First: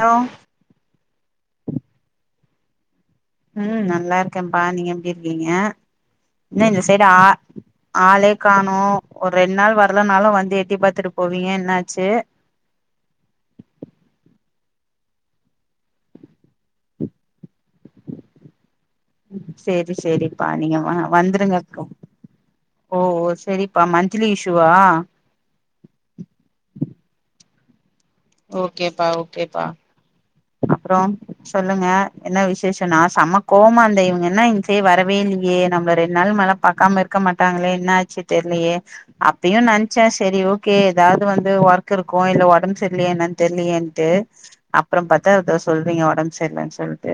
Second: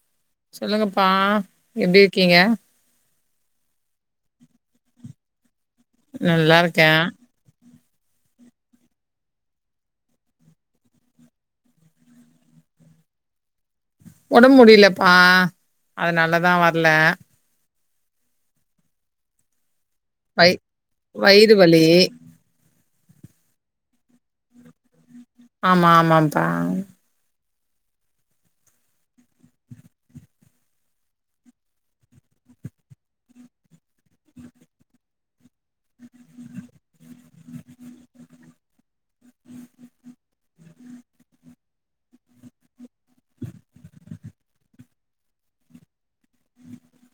Allow சொல்லுங்கப்பா எப்டி இருக்கீங்க ம் நல்லா இருக்கேம்ப்பா நீங்க எப்டி இருக்கீங்க நல்லா என்ன இந்த இருக்கே. சைடு ஆ ஆளே காணு ஒரு ரெண்டு நாள் வரலனாலு வந்து எட்டி பாத்துட்டு போவீங்க என்னாச்சு ஒஞம்பு முடியலப்பா அதுனாலதா வர்ல செரி செரிப்பா வய் நீங்க வ வயிறு வந்துருங்கக்கோ வலி. ஓ செரிப்பா மந்த்லி இஷூவா ஆமா ஆமாம்ப்பா ஓகேப்பா ஓகேப்பா அப்றம் சொல்லுங்க என்ன விசேஷ நா சம கோவ மா இர்ந்த இவுங்க என்ன இந் சைட் வர வேல்லியே நம்மள ரெண்டு நாள் மேல பாக்காம இருக்க மாட்டாங்களே என்ன ஆச்சு தெர்ல்லியே அப்பயு நினைச்சே செரி ஓகே ஏதாது வந்து ஒர்க் இருக்கு இல்ல உடம்பு சரியலையா என்னனு தெரிலயேன் ட்டு அப்ற பத்தா தோ சொல்றீங்க ஒடம்பு சரிலன்னு சொல்ட்டு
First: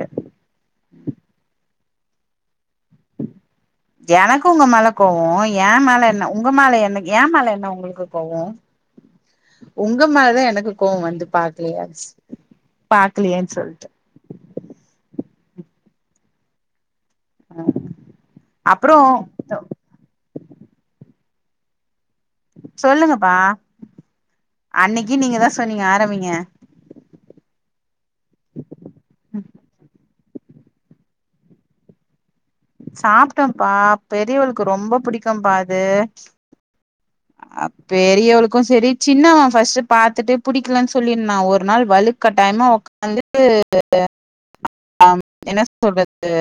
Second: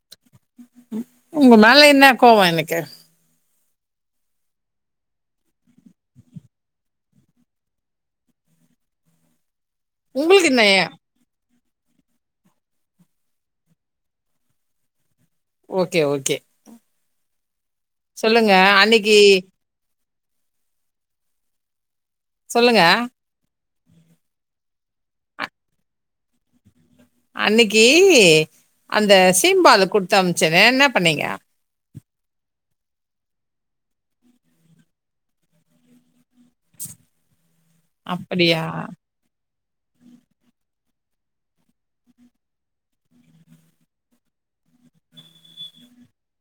உங்க மேல என்ன கோவ எனக்கு எனக்கு உங்க மேல கோவ ஏ மேல என்ன உங்க மேல என்ன எ மேல என்ன உங்களுக்கு கோவோ ஒங்க மேலதா உங்களுக்கு என்ன எனக்கு ஏ கோவோ வந்து பாக் லியான்ஸ் பாக்லியேன் சொல்ட்டு ஓகே ஓகே ஆ சொல்லுங்க அன்னிக்கி சொல்லுங்க. சொல்லுங்கப்பா அன்னிக்கு நீங்க தா சொன்னீங்க ஆரம்பிங்க அன்னிக்கு அந்த சீம்பால கொடுத்து அம்ச்சனெ என்ன பண்ணீங்க சாப்ட்டொம்ப்பா பெரியவளுக்கு ரொம்ப புடிக்கும்பா அது அ பெரியவளுக்கு அப்படியா? செரி சின்னவ ஃபஸ்ட்டு பாத்துட்டு புடிக்கலன்னு சொல்லிருன்னா ஒரு நாள் வழுக்கட்டாயமா உக் வந்துட்டு அ என்ன சொல்றது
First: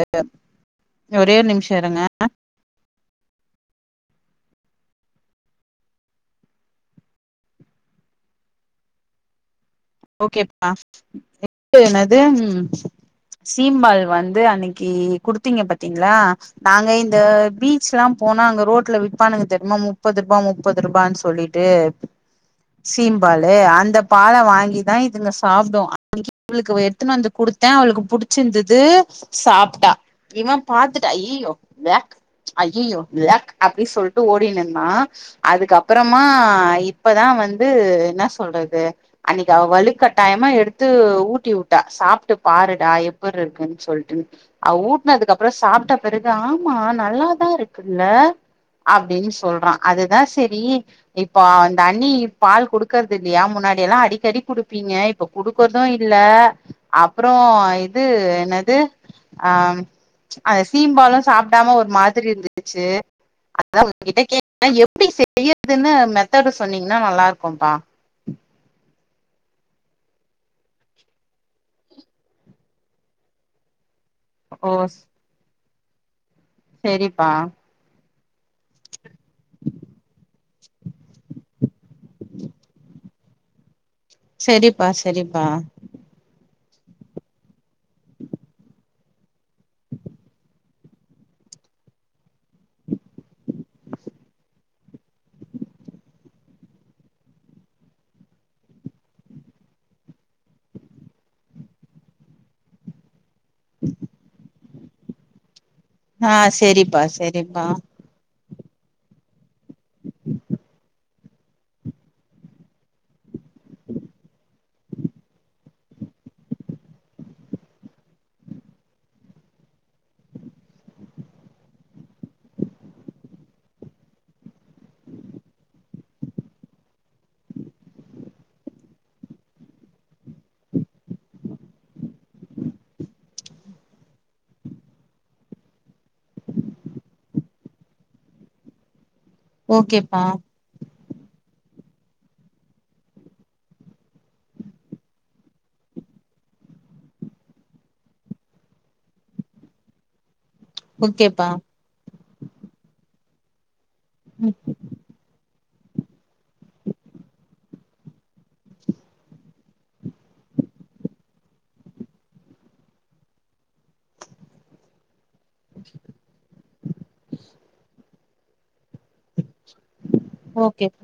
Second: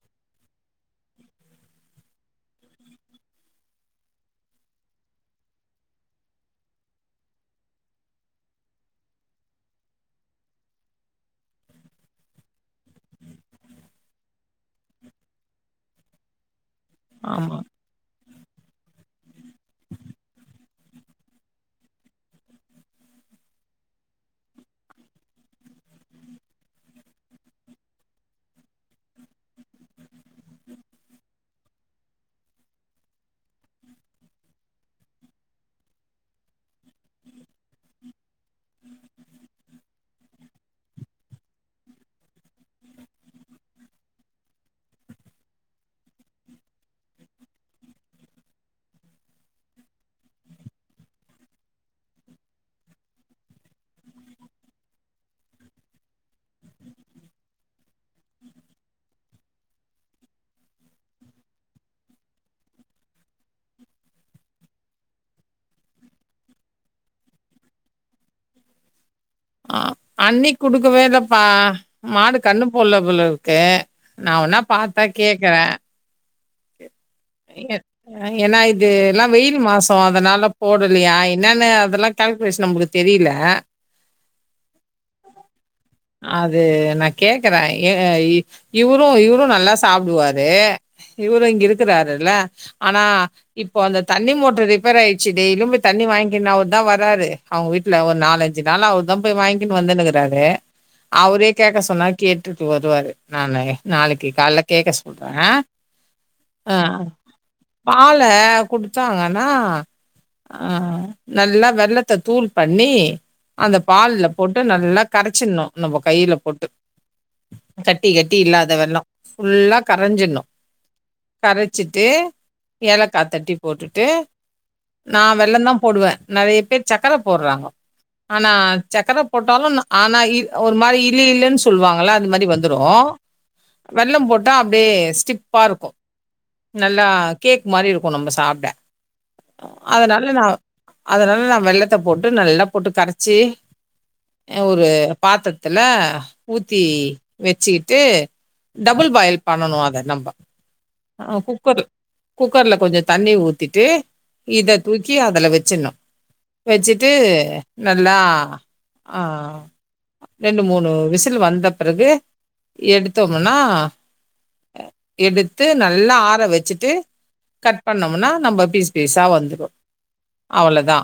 ஒரே நிம்ஷ இருங்க ஓகேப்பா எ என்னது ம் சீம்பால் வந்து அன்னைக்கு குடுத்தீங்க பாத்தீங்ளா நாங்க இந்த ஆமா. பீ ஸ்ல்லா போனா அங்க ரோட்ல விப்பானுங்க தெரிமா முப்பதுருபா முப்பதுருபானு சொல்லிட்டு சீம்பாலு அந்த பால வாங்கி தா இதுங்க சாப்டு அனைக்கு இள்க்கு எடுத்துன்னு வந்து கொடுத்தே அவளுக்கு புடிச்சிருந்தது சாப்ட்டா இவன் பாத்துட்டு அய்யய்யோ ஒவக் அய்யய்யோ ஒவக் அப்டின்னு சொல்ட்டு ஓடினுந்தா அதுக்கப்பறமா இப்பதா வந்து இன்னா சொல்றது அன்னைக்கு அவ வலுக்கட்டாயமா எடுத்து ஊட்டி உட்டா சாப்ட்டு பாருடா எப்புர்ருருக்குன்னு சொல்ட்டுன் அவ ஊட்னதுக்கப்பற சாப்ட்ட பெறகு ஆமா நல்லாதா இருக்குல்ல அப்டின் சொல்றா அதுதா செரி இப்ப அந்த அண்ணி பால் குடுக்கறதில்லையா முன்னாடில்லா அடிக்கடி குடுப்பீங்க இப்ப குடுக்கற்து இல்ல அப்புற இது என்னது அம் அத சீம்பாலும் சாப்டாம ஒரு மாதிரி இருந்துச்சு அதா ஒங்ககிட்ட கேட்ட எப்டி செய்யறதுன்னு மெத்தடு சொன்னீங்கன்னா நல்லாருக்கும்பா அ அண்ணி குடுக்கவேலப்பா மாடு கண்ணு போல்ல போலருக்கு நா வோனா ஓ பாத்தா கேக்கற செரிப்பா ஏன் ஏன்னா இதுலா வெயில் மாசொ அதனால போடலையா என்னான்னு அதலா கால்குலேசன் நம்முக்கு தெரியில செரிப்பா செரிப்பா அது நா கேக்கற ஏ இவுரும் இவுரும் நல்லா சாப்டுவாரு இவுரு இங்க இருக்கிறாருல்ல ஆனா இப்போ அந்த தண்ணி மோட்ரு ரிப்பேராயிர்ச்சி டெய்லியும் போய் தண்ணி வாங்கிக்கின் அவுர்தா வராரு அவுங்க வீட்ல ஒரு நாலஞ்சு நாளா அவர்தா போய் வாங்கிக்னு வந்துனுக்றாரு அவுரே கேக்க சொன்னா கேட்டுட்டு வருவாரு நானு நாளக்கி கால்ல கேக்க சொல்ற ஆ செரிப்பா செரிப்பா பால குடுத்தாங்கன்னா அ நல்லா வெள்ளத்த தூள் பண்ணி அந்த பால்ல போட்டு நல்லா கரேச்சிட்ணு நம்ம கையில போட்டு கட்டி கட்டி இல்லாத வெல்லம் ஃபுல்லா கரைஞ்சிட்ணு கரைச்சிட்டு ஏலக்காத் தட்டி போட்டுட்டு நா வெள்ளந்தா போடுவ நெறைய பேர் சக்கர போட்றாங்கோ ஆனா சக்கர போட்டாலும் நா ஆனா ஒரு மாரி இலு இலுன் சொல்லுவாங்கள அது மாரி வந் துரோ வெள்ளம் போட்டா அப்டியே ஸ்டிப்பாருக்கு நல்லா கேக் மாரிருக்கு நம்ப சாப்ட ஓகேப்பா அதனால நா அதனால நா வெள்ளத்த போட்டு நல்லா போட்டு கரச்சி அ ஒரு பாத்ரத்துல ஊத்தி வச்சிகிட்டு டபுள் பாயில் பண்ணனும் அத நம்ம ஆ ஓகேப்பா குக்கர்ல குக்கர்ல கொஞ்சம் தண்ணி ஊத்திட்டு ம் இத தூக் தி அதுல வச்சுட்ணும் வச்சுட்டு நல்லா ஆ ரெண்டு மூணு விசில் வந்த பிறகு எடுத்தோம்னா எடுத்து நல்லா ஆற வச்சுட்டு கட் பண்ணோம்னா நம்ப பீஸ் பீஸா வந்துரும் ஓகே அவ்ளதா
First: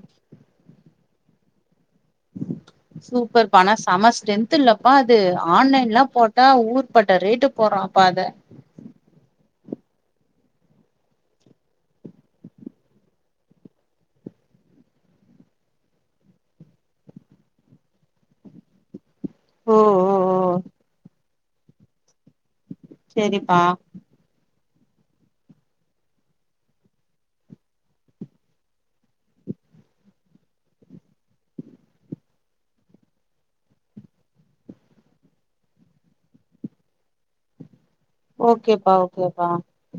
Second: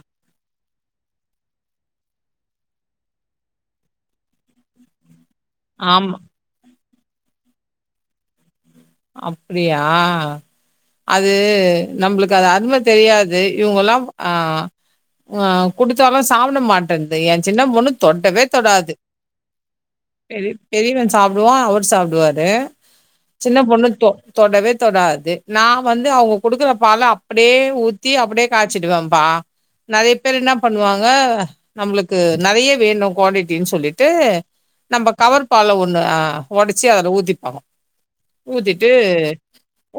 சூப்பர்ப்பா ஆனா செம ஸ்ட்ரென்த்துல்லப்பா அது ஆன்லைன்லாம் ஆமா போட் ட்டா ஊர் பட்ட ரேட்டு போற்றம்ப்பா அத அப்டியா அது நம்புளுக்கு அது அரும தெரியாது இவுங்கல்லாம் ஆ அ குடுத்தாலும் சாப்ட மாட்டன்து என் சின்ன பொண்ணு தொடவே தொடாது ஓ ஓ பெரி ஓ பெரியவ சாப்டுவா அவர் சாப்டுவாரு செரிப்பா சின்ன பொண்ணுத்தோ தொடவே தொடாது நா வந்து அவுங்க குடுக்குற பால அப்டியே ஊத்தி அப்டியே காச்சிடுவம்ப்பா நெறைய பேர் இன்னா பண்ணுவாங்க நம்ளுக்கு நெறைய வேணு குவான்டிடின் சொல்லிட்டு நம்ப கவர் பால ஒன்னு ஒடச்சி அதுல ஊத்திப்பொ ஊத்திட்டு ஓகேப்பா ஓகேப்பா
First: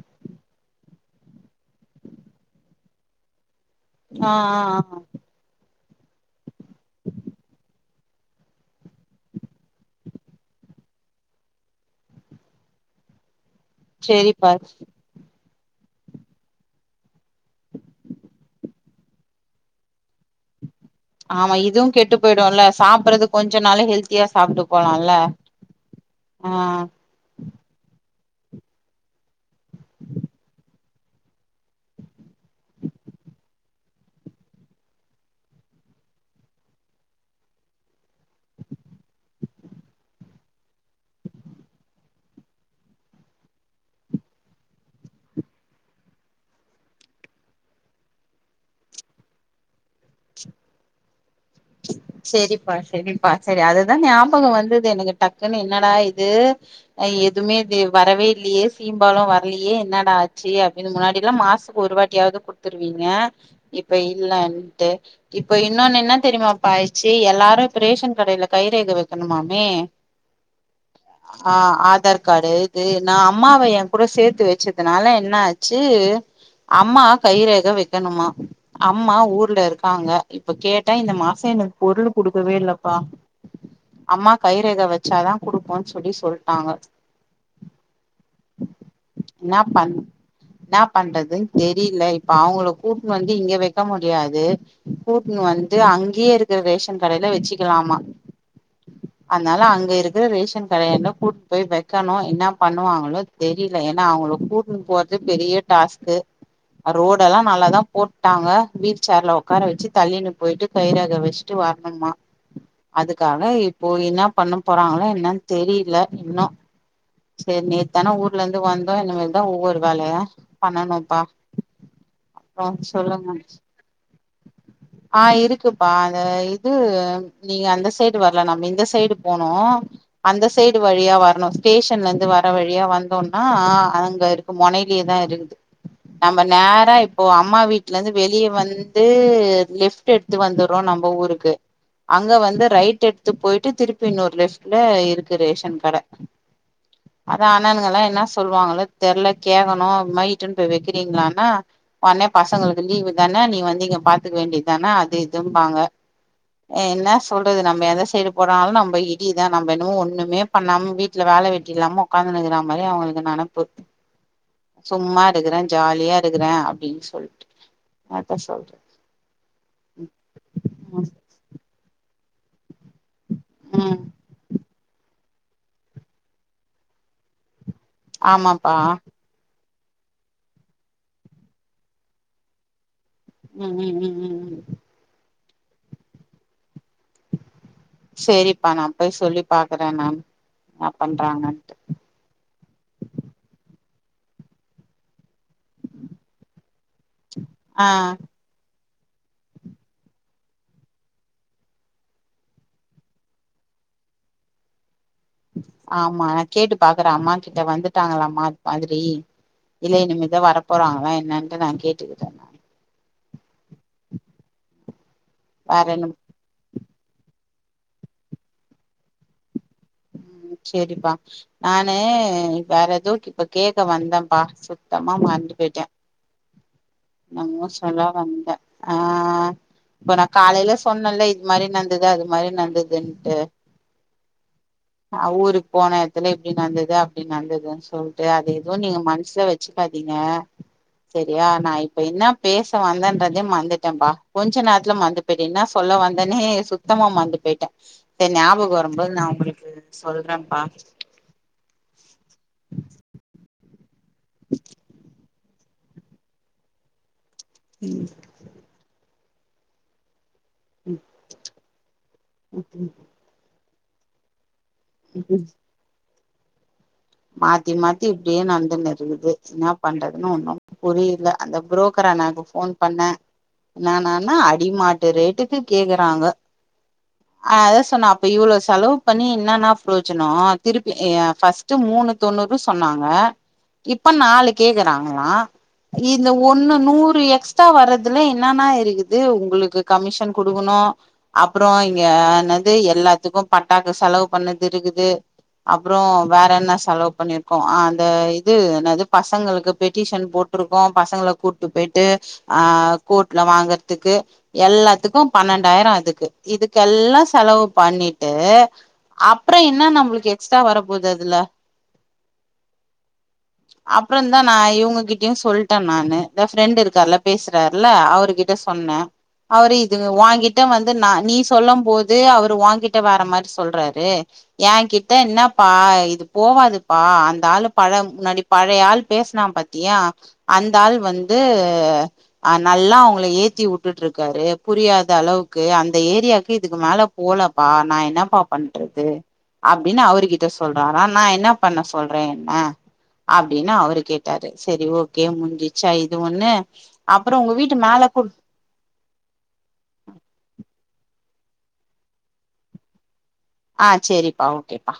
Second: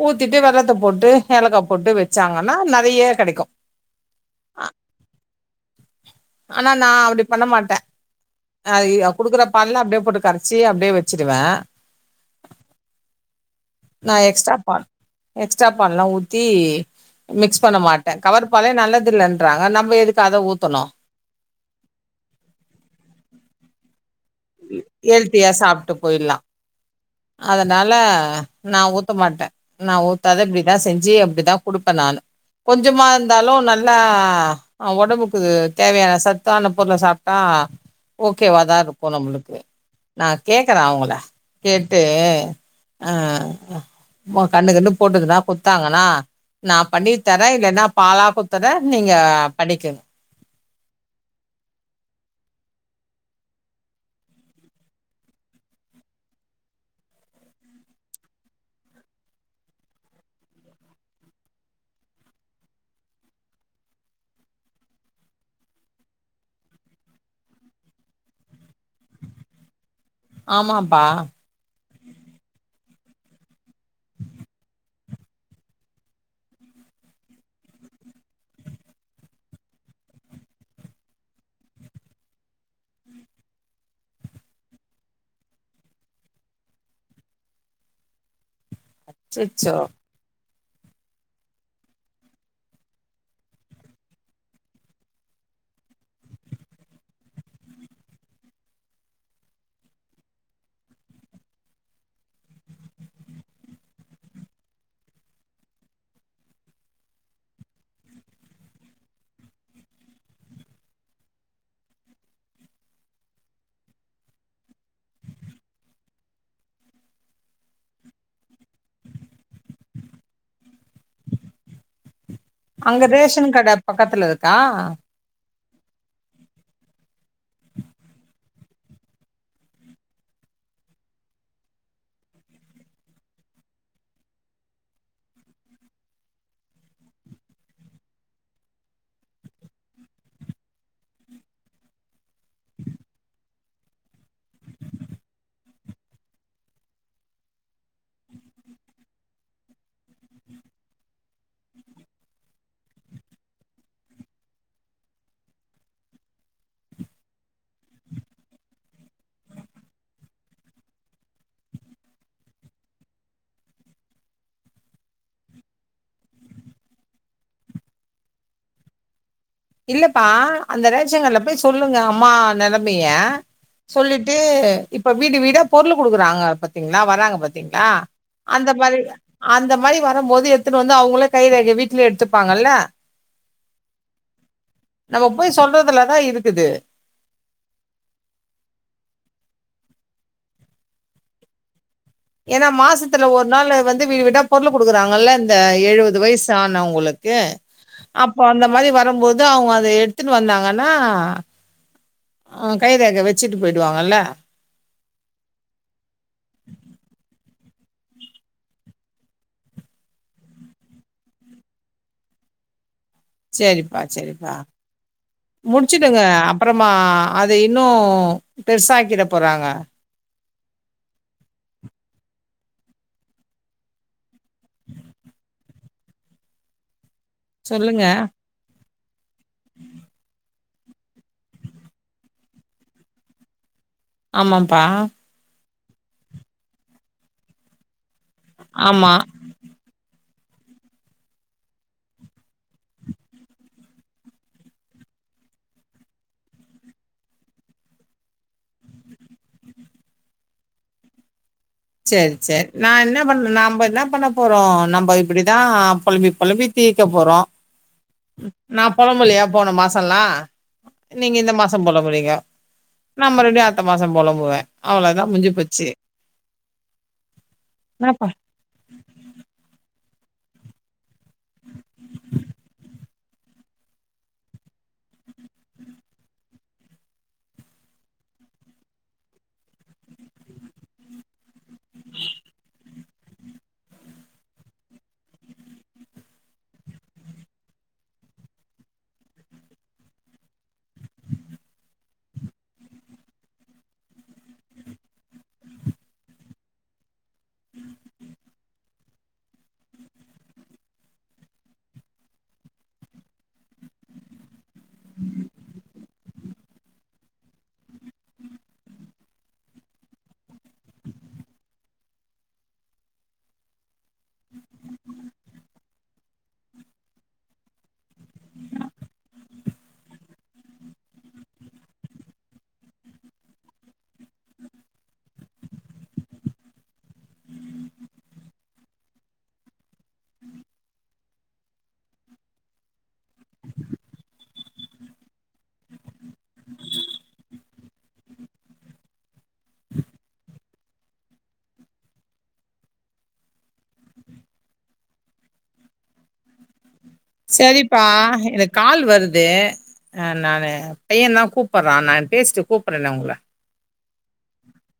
ஊத்திட்டு வெள்ளத்த போட்டு ஏலக்கா போட்டு வெச்சாங்கன்னா நெறையா கெடைக்கு ஆ ஆ ஆனா நா அப்படி பண்ண மாட்டே நாளைக்கு குடுக்குற பால்ல அப்டியே போட்டு கரச்சி அப்டியே வச்சிடுவே நா செரிப்பா எக்ஸ்ட்ரா பால் எக்ஸ்ட்ரா பால்லா ஊத்தி மிக்ஸ் பண்ண மாட்டே கவர் பாலே நல்லது இல்லேன்றாங்க நம்ம எதுக்கு அத ஊத்தணு ஆமா இதுவு கெட்டு போயிடும்ல்ல சாப்படுறது கொஞ்ச நாளும் ஹெல்த் ஹெல்த்தியா சாப்பிட்டு போயிட்லா ஆ அதனால நா ஊத்த மாட்டே நா ஊத்தாத இப்டிதா செஞ்சு அப்டிதா குடுப்பேன் நானு கொஞ்சமா இருந்தாலும் நல்லா ஆ ஒடம்புக்கு தேவையான சத்தான பொருள சாப்ட்டா ஓகேவா தா இருக் கும் நம்ளுக்கு நா கேக்குறே அவுங்கள கேட்டு அ கன்னு கின்னு போட்டுதுன்னா குத்தாங்கன்னா நா பண்ணி தரே இல்லன்னா பாலா குத்தரே நீங்க பண்ணிக்குங்க செரிப்பா செரிப்பா செரி அதுதா ஞாபகம் வந்தது எனக்கு டக்குன்னு என்னடா இது எதுவுமே தே வரவே இல்லயே சீம்பாலும் வர்லையே என்னடா ஆச்சு அப்டின்னு முன்னாடில்லாம் மாச ஒரு வாட்டியாவது குடுத்துருவீங்க இப்ப இல்லன்ட்டு இப்ப இன்னோன்னு என்ன தெரியுமாப்பாயச்சு எல்லாரு இப்ப ரேஷன் கடையில கைரேகை வைக்கணுமாமே ஆமாப்பா ஆ ஆதார் கார்டு இது நா அம்மாவை என் கூட சேத்து வச்சதுனால என்ன ஆச்சு அம்மா கைரேக வைக்கணுமா அம்மா ஊர்ல இருக்காங்க இப்ப கேட் டே இந்த மாசொ எனக்கு பொருள் குடுக்கவே இல்லப்பா அம்மா கைரேகை வச்சாதா குடுப்போன்னு சொல்லி சொல்ட்டாங்க என்னா அச்சச்சோ பண் என்னா பண்றதுன் தெரியில இப்ப அவுங்களுக் கூட்ன்னு வந்து இங்க வைக்க முடியாது கூட்ன்னு வந்து அங்கயே இருக்கிற ரேஷன் கடையில வச்சுக்கலாமா அதனால அங்க இருக்கிற ரேஷன் கடையல்ல கூட்டிட்டு போய் வைக்கணு என்ன பண்ணுவாங்களோ தெரியல ஏனா அவுங்கள கூட்ன்னு போறது பெரிய டாஸ்க்கு ரோடல்லா நல்லாதா போட்டாங்க வீல் சேர்ல ஒக்கார வச்சு தள்ளிட் போயிட்டு கைரேக வச்சுட்டு வரனுமா அதுக்காக இப்போ என்ன பண்ண போறாங்களோ என்னன் தெரியல இன்னும் செரி நேத்தானா ஊர்ல இருந்து வந்தோம் இனிமேல் தா ஒவ்வொரு வேலையா பண்ணனும்ப்பா அங்க ரேஷன் கட பக்கத்துல இருக்கா ஆ இருக்குப்பா அது இது நீங்க அந்த சைடு வர்ல நம்ம இந்த சைடு போனோ அந்த சைடு வழியா வரணு ஸ்டேஷன்ல இருந்து வர வழியா வந்தோன்னா அங்க இரு மொனையிலே தா இருக்குது நம்ப நேரா இப்போ அம்மா வீட்ல இருந்து வெளிய வந்து லிஃப் ட்டு எடுத்து வந்துறோ நம்ப ஊருக்கு அங்க வந்து ரைட் எடுத்து போயிட்டு திருப்பி இன்னொரு லெஃப்ட்ல இருக்கு ரேஷன் கட அதா அண்ணணுங்கயெல்லா என்ன சொல்லுவாங்களோ தெர்ல கேக்கணும் இதுமாரி இட்டுன் போய் வெக்கிறீங்ளாண்ணா ஒன்னே பசங்களுக்கு லீவு தான நீ வந்து இங்க பாத்துக்க வேண்டிது தான அது இதும்பாங்க அ இன்னா சொல்றது நம்ப எந்த சைடு போனாலும் நம்ப இடிதா நம்ப என்னமோ ஒண்ணுமே பண்ணாம வீட்ல வேல வெட்டி இல்லாம ஒக்காந்துன்னுருக்கற மாரி அவுங்ளுக்கு நெனப்பு சும்மா இருக்குறேன் ஜாலியா இருக்குறேன் அப்டின் சொல்ட்டு என்த்த சொல்த்து இல்லப்பா அந்த ம் ரேஷன் கட்ல போய் சொல்லுங்க அம்மா நெலம் மிய ம் சொல்லிட்டு இப்ப வீடு வீடா பொருளு குடுக்குறாங்க பாத்தீங்ளா வராங்க பாத்தீங்ளா அந்த ஆமாப்பா மாதிரி அந்த மாரி வரும் போது எட்த்துன்னு வந்து அவுங்களே கை ரேகைய வீட்லயே எத்துப்பாங்கல்ல ம் ம் ம் ம் ம் நம்ம போய் சொல்றதுலதா இருக்குது செரிப்பா நா போய் சொல்லி பாக்குற நானு இன்னா பண்றாங்கன்ட்டு ஏன்னா மாசத்துல ஒரு நாள் வந்து வீடு வீடா பொருளு குடுக்குறாங்கள்ல இந்த எழுவது வயசு ஆனவங்குளுக் ஏன் ஆ அப்போ அந்த மாரி வரும்போது அவங்க அத எடுத்துன்னு வந்தாங்கன்னா அ கைரேக வெச்சிட்டு போயிடுவாங்கள்ல ஆமா நா கேட்டு பாக்குற அம்மா கிட்ட வந்துட்டாங்களா மா அது மாதிரி இல்ல இனிமேதா வர போறாங்ளா என்னன்ட்டு நா கேட்டுக்கிட்டு சேரிப்பா செரிப்பா வேற என்ன முட்ச்சுடுங்க அப்பறமா அத இன்னும் பெருசாக்கிட போறாங்க ம் செரிப்பா நானு வேற எதோ இப்ப கேக்க வந்தேன்ப்பா சுத்தமா மறந்து போய்ட்ட நா என்மோ சொல்லுங்க. சொல்ல வந்த ஆ இப்ப நா காலையில சொன்னல்ல இது மாரி நந்துது அது மாரி நந்துதுன்ட்டு ஆமாம்பா அ ஊருக் போன எத்துல இப்டி நந்துது அப்டி நந்துதுன் சொல்ட்டு அது எதுவும் நீங்க ஆமா. மன்சுல வெச் ச்சுக்காதிங்க செரியா நா இப்ப இன்னா பேச வந்தேன்றதே மந்துட்டேன்ப்பா கொஞ்ச நேர்த்துல மந்துட் இப்ப இன்னா சொல்ல வந்தனே சுத்தமா மற்ந்து போயிட்ட சேர் ஞாபகம் வரும்போது நா உங்குளுக் கு சொல்றேன்ப்பா செர் செர் நா என்ன பண்ண நம்போ என்ன பண்ண போறோம் நம்ப இப் இப்டிதா பொலம்பி பொலம்பி தீ்க்க போறோ ம் நா பொலம்பலையா போன மாசல்லா நீங்க இந்த மாசம் பொலம்புறிங்க நா மறுபடியு அடுத்த மாச பொலம்புவே அவ்ளதா முஞ்சு போச்சு மாத்தி மாத்தி என்னப்பா? இப்டியே நடந்துன் இரு புரியுது இன்னா பண்றதுன் ஒண்ணும் புரியல அந்த புரோக்கர் அண்ணாக்கு ஃபோன் பண்ண இன்னானானா அடிமாட்டு ரேட்டுக்கு கேக்குறாங்க அதா சொன்ன அப்ப இவ்ளோ செலவ் பண்ணி இன்னன்னா ப்ரோஜனு திருப்பி அ ஃபர்ஸ் ட்டு மூண்ணு தொண்ணூறு சொன்னாங்க இப்ப நாலு கேக்குறாங்ளா இந்த ஒன்னு நூறு எக்ஸ்ட்ரா வர்றதுல இன்னன்னா இருக்குது உங்குளுக்கு கமிஷன் குடுக்கணு அப்புறோ இங்க என்னது எல்லாத்துக்கு பட்டாக்கு செலவு பண்ணது இருகுது அப்றோ வேற என்ன செலவு பண்ணிருகோ ஆ அந்த இது என்னது பசங்களுக்கு பெட்டிஷன் போட் போட்ருக்கோ பசங்கள கூட்டு போயிட்டு ஆ கோட்ல வாங்கற்துக்கு எல்லாத்துக்கும் பன்னெண்டாயிரோ அதுக்கு இதுக்கெல்லா செலவு பண்ணிட்டு அப்புற என்ன நம்ளுக்கு எக்ஸ்ட்ரா வரப் போது அதுல அப்புற தா நா இவங்ககிட்டயு சொல்ட்ட நானு இந்த ஃப்ரெண்ட் இருக்கார்ல்ல பேசுறாருல இல்ல அவரு கிட்ட எங்க சொன்ன அவரு இது ஓங்கிட்ட வந்து நா நீ சொல்லும் போது அவரு ஓங்கிட்ட வேற மாரி சொல்றாரு ஏன்கிட்ட என்னப் ப்பா இது போவாதுப்பா அந்த ஆளு பழ முன்னாடி பழைய ஆள் பேசினா பாத்தியா அந்த ஆள் வந்து அ நல்லா அவங்கள ஏத்தி உட்டுட் இருக்காரு புரியாத அளவுக்கு அந்த ஏரியாவுக்கு இதுக்கு மேல போல பா நா என்னப்பா பண்றது அப்டின் அவரு கிட் த்த சொல்றாரா நா என்னா பண்ண சொல்ற என்ன அப்டின் அவரு கேட்டாரு செரி ஓகே முஞ்சிச்சா இது ஒண்ணு அப்புறம் உங்க வீட்டு சரிப்பா மேல கூ எனக் கால் வருது அ நானு பையன் தா கூப்பற்றா நா பேஸ்ட்டு கூப்பற்ற நா உங்ள ஆ செரிப்பா ஓகேப்பா